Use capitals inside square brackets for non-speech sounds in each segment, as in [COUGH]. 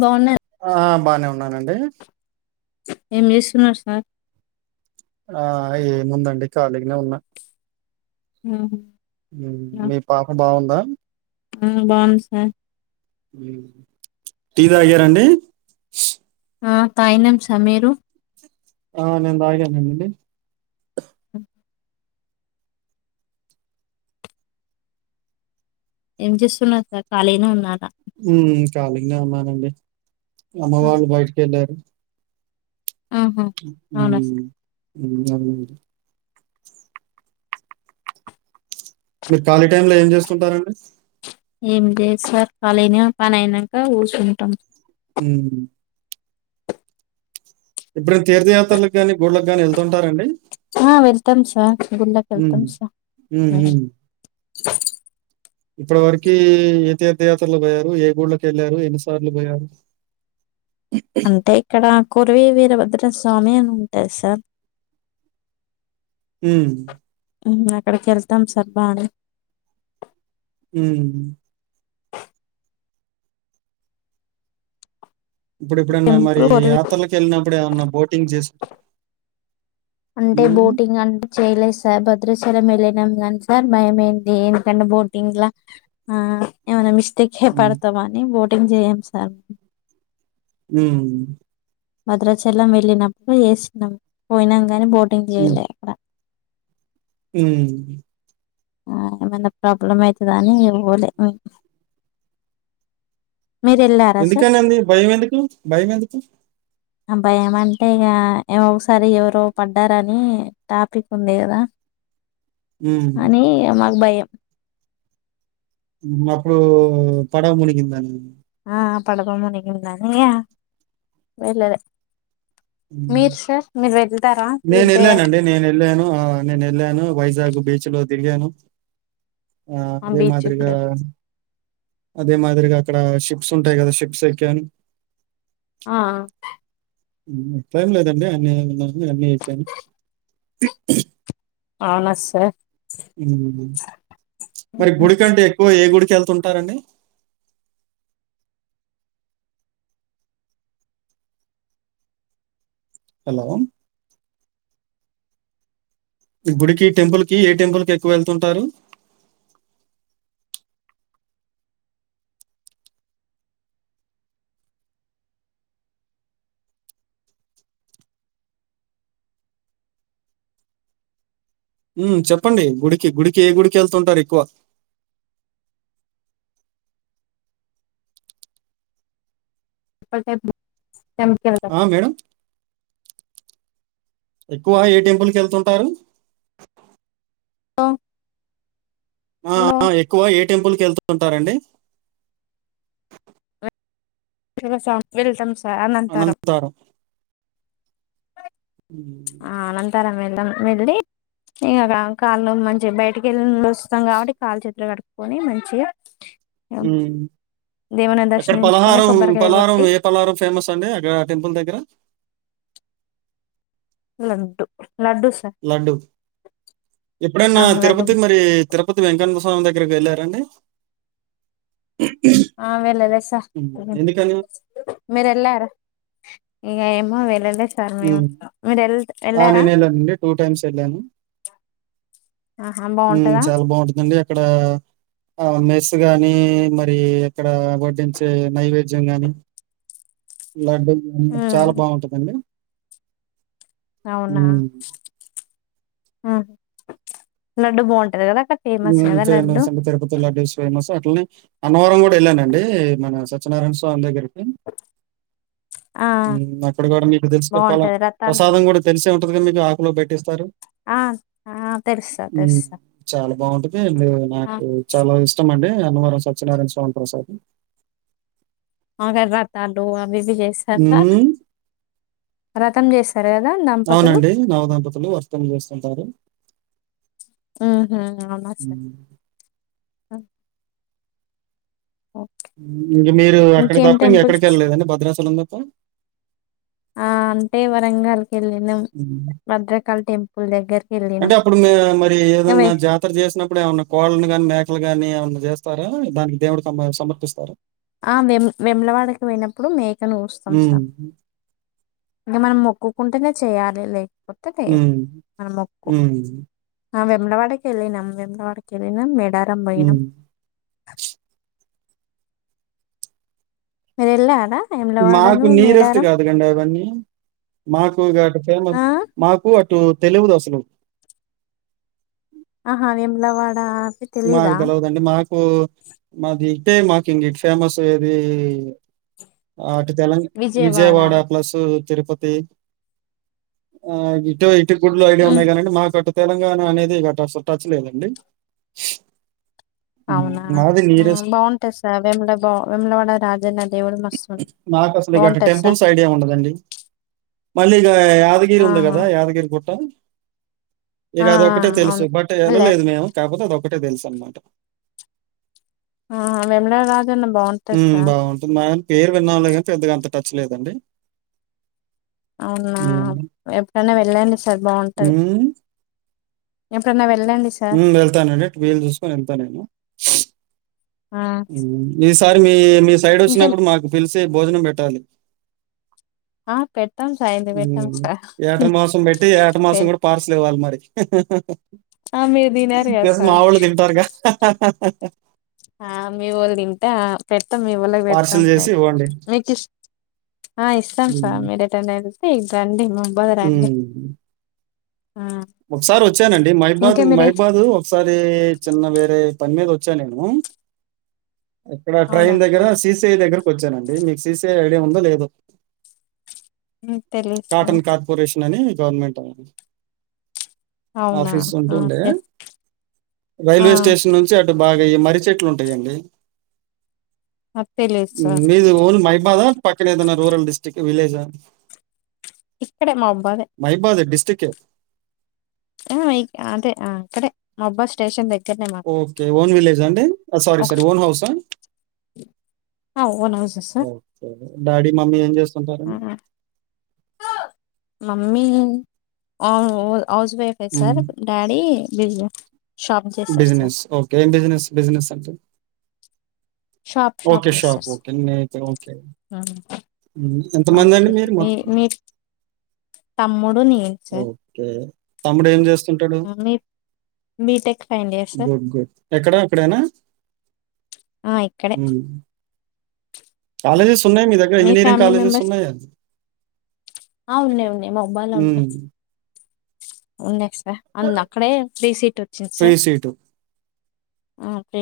బావున్నా ఆ బానే ఉన్నానండి ఏం చేస్తున్నారు సార్ ఆ ఏముందండి ఖాళీగనే ఉన్న మ్ హు మ్ఁ మీ పాప బాగుందా? ఆ బావుంది సార్. మ్ టీ తాగారా అండి? ఆ తాయినం సార్ మీరు? ఆ నేన్ తాగాననండి అ ఏం చేస్తున్నర్ సర్ ఖాళీగనే ఉన్నా ఖాళీగనే ఉన్నానండీ అమ్మ వాళ్ళు బయటకెళ్ళారు. ఆహా మ్ అవునా మ్మ్ఁ సార్ మ్మ్ మీరు ఖాళీ టైమ్ లో ఏం చేస్తుంటారండి? ఏం లేదు సార్ ఖాలీనే పని అయినంక కూసుంటం హ్మ్ ఇప్పుడు తీర్థయాత్రలకు గాని గుడ్ళకు గాని వెళ్తుంటారా అండి? ఆ వెళ్తం సార్ గుడ్ళకి హ్మ్ ఎళ్తం సార్ హ్మ్ మ్ హ్మ్ ఇప్పటి వరకీ ఏ తీర్థయాత్రలకు పోయారు ఏ గుళ్ళకి ఎళ్ళారు ఎన్నిసార్లు పోయారు? అంటే ఇక్కడా కొరివీ వీరభద్ర స్వామి అని ఉంటది సార్ హ్మ్ ఇంగ అక్కడికి వెళ్తం సార్ బానే. హ్మ్ఁ ఇప్పుడు ఎప్పుడన్నా టెంపుల్ మరీ కొరివి యాత్రలకి వెళ్ళినప్పుడు ఏమన్నా బోటింగ్ చేస్ అంటే బోటింగ్ అంటే చేయలేదు సార్ భద్రాచలం వెళ్ళినం గాని సార్ భయమైంది ఎందుకంటే బోటింగ్ లా ఆ ఏమన మిస్ తిక్కే హ్మ్. పడతమని బోటింగ్ చేయం సార్ హ్మ్ఁ భద్రాచలం వెళ్ళినప్పుడు చేసినాం పోయినాం కానీ బోటింగ్ చేయలే అక్కడ హ్మ్ఁ ఆ ఏమన ప్రాబ్లం అయితది అని ఇంగ పోలే మీరు వెళ్ళారా సార్ ఎందుకని అండి భయం ఎందుకు భయం ఎందుకు అ భయం ఏమంటే ఇగ ఏ ఒకసారి ఎవరో పడ్డారని టాపిక్ ఉంది కదా హ్మ్. అనీ మాకు భయం. హు అప్పుడు పడవ మునిగిందండి ఆ పడవ మునిగిందని వెళ్ళలే హు మీరు సార్ మీరు వెళ్తారా నేను తీర్థయాత్ర వెళ్ళానండి నేను వెళ్ళాను నేను వెళ్ళాను వైస్ వైజాగ్ బీచ్ లో తిరిగాను ఆ అదే బీచ్ మాదిరిగా కూడా అదే మా అక్కడ షిప్స్ ఉంటాయి కదా షిప్స్ ఎక్కను ఆ హు అట్లెం లేదండి అన్నీ ఉన్నా అన్నీ ఎక్కాను అవున సార్ హు మరి గుడికంటే ఎక్కువ ఏ గుడి వెళ్తుంటారండి హలో గుడికి టెంపుల్ కి ఏ టెంపుల్ కి ఎక్కువ వెళ్తుంటారు ఊ చెప్పండి గుడికి గుడికి ఏ గుడికి వెళ్తుంటారు ఎక్కువ ఉప్పల్ టెంపుల్ ఆ మేడం ఎక్కువ ఏ టెంపుల్ కు వెళ్తుంటారు ఆ ఆ ఎక్కువ ఏ టెంపుల్ క వెళ్తు ఉంటారండి [UNINTELLIGIBLE] వెళ్తాం సార్ అంటారు అనంతారం. హ్మ్. అనంతరం వెళ్ళాం వెళ్లి ఇంకా కాళ్ళు మంచిగా బయటికి వెళ్ళి వస్తాం కాబట్టి కాళ్ళ చేతులు కడుపుకొని మంచిగా హు దేవుని అక్కడ దర్శనించుకొని పలహారం కొబ్బరికాయ పలహారం కొట్టి ఏ పలహారం ఫేమస్ అండి అక్కడ టెంపుల్ దగ్గర లడ్డూ లడ్డు ఎప్పుడైన ఆ లడ్డు తిరుపతి మరి తిరుపతి వెంకన్న స్వామి దగ్గరకి వెళ్ళారండి ఆ వెళ్ళేలా సార్ ఎందుకని? మీరు వెళ్ళారా ఏమో వెళ్లేలే హు ఆ నేను వెళ్ళానండి టూ టైమ్స్ వెళ్ళాను ఆహా హు బాగుంటదా చాలా బాగుంటుందండి అక్కడ ఆ మే గాని మరి ఇక్కడ వడ్డించే నైవేద్యం గాని లడ్డూ గానీ చాలా బాగుంటుందండి అవునా లడ్డు బాగుంటాది కదా అక్కడ ఫేమస్ కదా లడ్డు ఫేమస్ అండి తిరుపతి లడ్డు ఫేమస్ అట్లనే అన్నవరం కూడా వెళ్ళానండి మన సత్యనారాయణ స్వామి దగ్గరికి ఆ అక్కడ కూడా మీకు తెలుసు పాల బాగుంటది రథాలు ప్రసాదం కూడా తెలిసే ఉంటది కదా మీకు ఆకులో పెట్టిస్తారు ఆ ఆ తెలుసు సార్ ఉమ్ తెలుసు సార్ చాలా బాగుంటది అంటే ఆ నాకు చాలా ఇష్టం అండి అన్నవరం సత్యనారాయణ స్వామి ప్రసాదం అక్కడ రథాలు అవి చేస్తారు సార్ హ్మ్. రథం చేస్త అవునండి నవదంపతులు వస్తూ చేస్తుంటారు ఆహ అవున సార్ హ్మ్. ఓ, ఇంక మీరు ఎక్కడ ఇంకేం తప్ప ఇంక టెంపుల్స్ ఎక్కడికి వెళ్ళలేదండి భద్రాచలం తప్ప ఆ అంటే వరంగాల్కి వెళ్ళినాం హ్మ్. భద్రకాళీ టెంపుల్ దగ్గరకి వెళ్ళినాం అంటే అప్పుడు మ మరి ఇంకా ఏదన్నా వే- జాతర చేసినప్పుడు ఏమన్నా కోళ్లను కానీ మేకలు ని ఏమన్నా చేస్త చేస్తారా దానికి దేవుడు తమ సమర్పిస్తార ఆ వేములవాడకి పోయినప్పుడు మేకను కోస్తాం హ్మ్. సార్ ఇంకా మనం మొక్కుకుంటేనే చేయ్యాలి లేక పోతే లేదు హ్మ్. మన మొక్కు హ్మ్. ఆ వెములవాడకి వెళ్ళినాం వెములవాడకి వెళ్ళినాం మెడారం పోయినాం హ్మ్. మీరెళ్ళార మాకు నియరెస్ట్ కాదులెండి అవన్నీ మాకు ఇక ఫేమస్ ఆ మాకు అ టు తెలువుదసులు ఆహా వేములవాడ మాకు తెలవదండి మాకు మాది మాకి ఇంకా ఇటు ఫేమస్ ఏది ఆ తెల విజయవాడ ప్లస్ తిరుపతి, ఆ ఇటె గుడులు ఐడియా ఉహు ఉన్నాయి కాదండి మాకు తెలణ అనేది ఇక అసలు టచ్ లేదండి హ్మ్. అవునా మాది నియరెస్ట్. బాగుంటది సార్ వేమల బా వెేములవాడ రాజన్న దేవుడు మస్తు అసలు మీకు ఆడ బాగుంటది సార్ టెంపుల్స్ ఐడియా ఉండదండి మళ్ళీ యాదగిరి ఉంది ఆహా కదా యాదగిరిగుట్ట ఇక ఆ అది ఒకటే తెలుసు అవును బట్ వెళ్ళారు వెళ్ళలేదు మేము కాకపోతే అదొక ఒకటే తెలుసనమాట ఆ వేములర ఉమ్ బాగుంటుంది మా పేరు విన్నలేకాని కానీ పెద్దగా అంత టచ్ లేదండి అవునా హ్మ్. ఎప్పుడైన్నా వెళ్ళండి సార్ బాగుంటది హ్మ్. ఎప్పుడన్న వెల్ ఉమ్ వెళ్తానండి వీలు చూసుకని వెళ్తాను నేను ఆ ఈసారి మీ మీ సైడ్ ఇంకా వచ్చినప్పుడు మాకు పిలిచి భోజనం పెట్టాలి ఆ పెడతాం సార్ ఇది పెట్టాం ఉమ్ సార్ ఏటమాసం పెట్టి, ఏటమాసం పె- కూడ పార్సిల్ ఇవ్వాలి మరి ఆ, మీరు తినరు కదా ప్లస్ సార్ మావోళ్లు తింటారుగా ఆ మీవోలు తింట ఆ పెట్ మీవోలకి పెడతాం పార్సెల్ లే, చేసి ఇవ్వండి. మీకిష్ ఆ ఇష్టం సార్ మీరేటన్నయెల్ రండి మ ఉమ్ ఆ, ఒకసారి వచ్చానండి మహిబాద్ ఇంకా మీరే మహిబాదు ఒకసారి చిన్న వేరే పని మీద వచ్చా నేను ఇక్కడ అవునా ట్రైన్ దగ్గర సార్ సిసిఐ దగ్గరకు వచ్చానండి మీకు సిసిఐ ఐడియా ఉందో లేదో హ్మ్ తెలీదు కాటన్ సార్. కార్పొరేషన్ అని గవర్నమెంట్ వా [UNINTELLIGIBLE] అవునా! ఆఫీస్ ఉంటుండే ఓకే. ఆ! రైల్వే స్టేషన్ నుంచి అటు బాగ ఈ మర్రి చెట్లుంటయండి అది తెలీదు సార్. మీది ఓన్ మైబాదా పక్కనే ఏదన రూరల్ డిస్ట్రిక్ట్ విలేజ ఇక్కడే మహబదే కె అదే అంటే ఇక్కడే మొబ్బాద్ స్టేషన్ దగ్ ఒకె ఓన్ విలేజ అండి సారీ ఒక సారీ ఓన్ హౌస ఆ! Own house sir daddy mummy ఎంచే మమ్మీ ఓ హౌస్ వైఫె సార్ హ్మ్. డాడీ బిజినెస్ బిజినెస్ ఒకే ఏ బిజనెస్ బిజనెస్ అంటె షాప్ షాప్ ఒకే చేస్తారు సార్. [UNINTELLIGIBLE] హ్మ్. ఎంతమంది అండి ఓకే. మీరు మో మీ మీ తమ్ముడు నేను సార్. ఒకే తమ్ముడు ఏం చేస్ వుంటాడు ఆ! మీ BTech final year sir. Good good ఎక్కడ అక్కడేనా ఆ ఇక్కడే హ్మ్. కాలేజెస్ ఉన్నాయి మీ దగ్గర ఇంజనీరింగ్ ఫ్యామిలీ కాలేజెస్ మెంబర్స్ ఉన్నాయ ఆ ఉన్నాయి ఉన్నాయి మాక్ బానే ఉన్నాయి ఉన్నాయ్ అందు అక్కడే ఫ్రీ సీట్ వచ్చింది ఫ్రీ సార్ సీటు. ఫ్రీ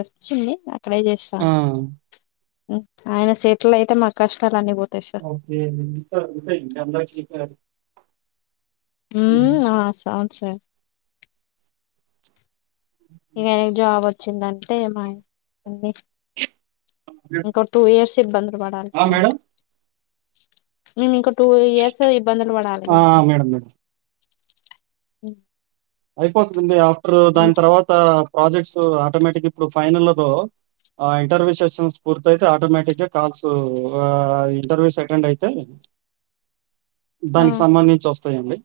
వచ్చింది అక్కడే ఆ! చేస్తాండు ఆయన సెటిల్ అయితే మాకు కష్టాలన్ని పోత్ ఓకే ఇంకా ఇంకా హ్మ్. మ్మ్ ఆ అవును సార్ ఇక జాబ్ వచ్చిందంటే మా అయని ఇంకో టూ ఇయర్స్ ఇబ్బందులు పడాలి ఆ! Sir madam. మేము ఇంకో టూ ఇయర్స్ ఇబ్బందులు పడాలి ఆ! గంతే మేడం. మేడం. అయిపోతుంది ఆఫ్టర్ దాని తర్వాత ప్రాజెక్ట్స్ ఆటోమేటిక్ ఇప్పుడు ఫైనల్ ఆ ఇంటర్వ్యూ సెషన్స్ పూర్తియితే ఆటోమేటిక్గా కాల్స్ ఇంటర్వ్యూస్ అటెండ్ అయితే దానికి సంబంధించి వస్తాయండి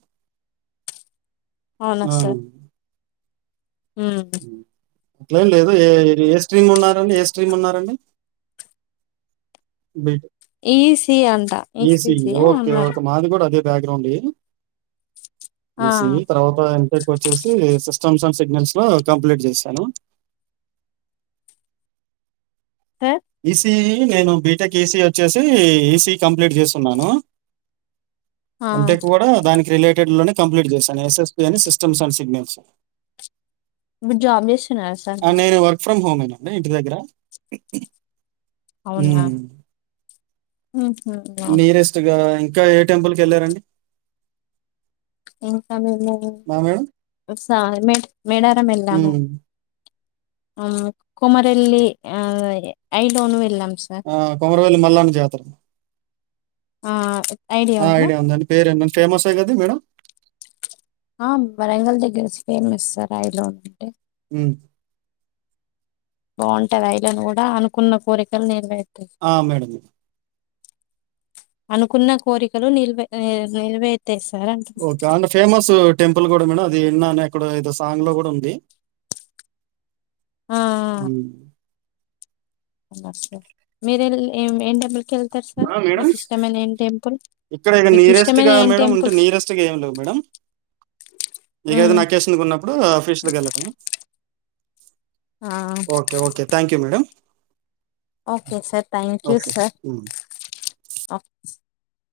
అవునా సార్ మ్మ్ అట్లం లేదు ఏ ఏ స్ట్రీమ్ ఉన్నారండి ఏ స్ట్రీమ్ ఉన్నారండి బి టె ఈ స్ ఈసియి ఓకే ఓకే మాది కూడా అదే బ్యాక్ గ్రౌండ్ లేదు ఈసీయి తర్వాత వచ్చేసి సిస్టమ్స్ అండ్ సిగ్నల్స్ ను కంప్లీట్ చేశాను సార్ తి నేను బీటెక్ ఈసీ వచ్చేసి ఈసీ కంప్లీట్ చేస్తున్నాను అంటే కూడా దానికి రిలేట్ టెడ్ లోనే కంప్లీట్ చేశా ఎస్ ఎస్ పి అని సిస్టమ్స్ అండ్ సిగ్నల్స్ జాబ్ చేస్తున్నారా సార్ అండ్ మీరు నేను వర్క్ ఫ్రమ్ హోమ్ అండి ఇంటి దగ్గర అవునా అవునా నియరెస్ట్గా ఇంకా ఏ టెంపుల్ కి వెళ్ళారండి ఇన్కమింగ్ లేదు స మెడారం ఎళ్లాము హ్మ్. అ కొమారేల్లి ఆ ఐలోను ఎళ్ళాము ఆ కొమరవేల్లి మల్లన్న జాతారా ఆ, ఆ ఐడియా ఉందండి పేరేడి ఫేమసే కద మేడం ఆ వరంగల్ దగ్గర ఫేమస్ సార్ ఆ ఐలోన్ అంటే ఉ బాగుంటది అఐలేను కూడా అనుకున్న కోరికలు నేరవె ర్ ఆ మేడం అనుకున్న కోరికలు నిల్వే నిల్వే ఓకే అంద ఫేమస్ టెంపల్ కూడా మేడం అది ఇన్న అనే ఎక్కడో ఎదో సాంగ్ లో కూడా ఉంది ఆ హ్మ్. అ సార్ మీరు ఏ ఏం టెంపుల్కి వెళ్తారు సార్ ఆ! మేడం? మీకు ఇష్టమైన ఏం టెంపుల్ ఇక్కడ ఇక మీకు ఇష్టమైన నీరెస్ట్గా ఏం మేడం అంటే టెంపుల్ నీరెస్ట్ గా ఏం లేవు మేడం ఏదైన అకేషన్ ఉన్నపుడు అఫిషియల్గా వెళ్ళటమా okay okay thank you madam okay sir thank you okay. Sir హ్మ్. ఆ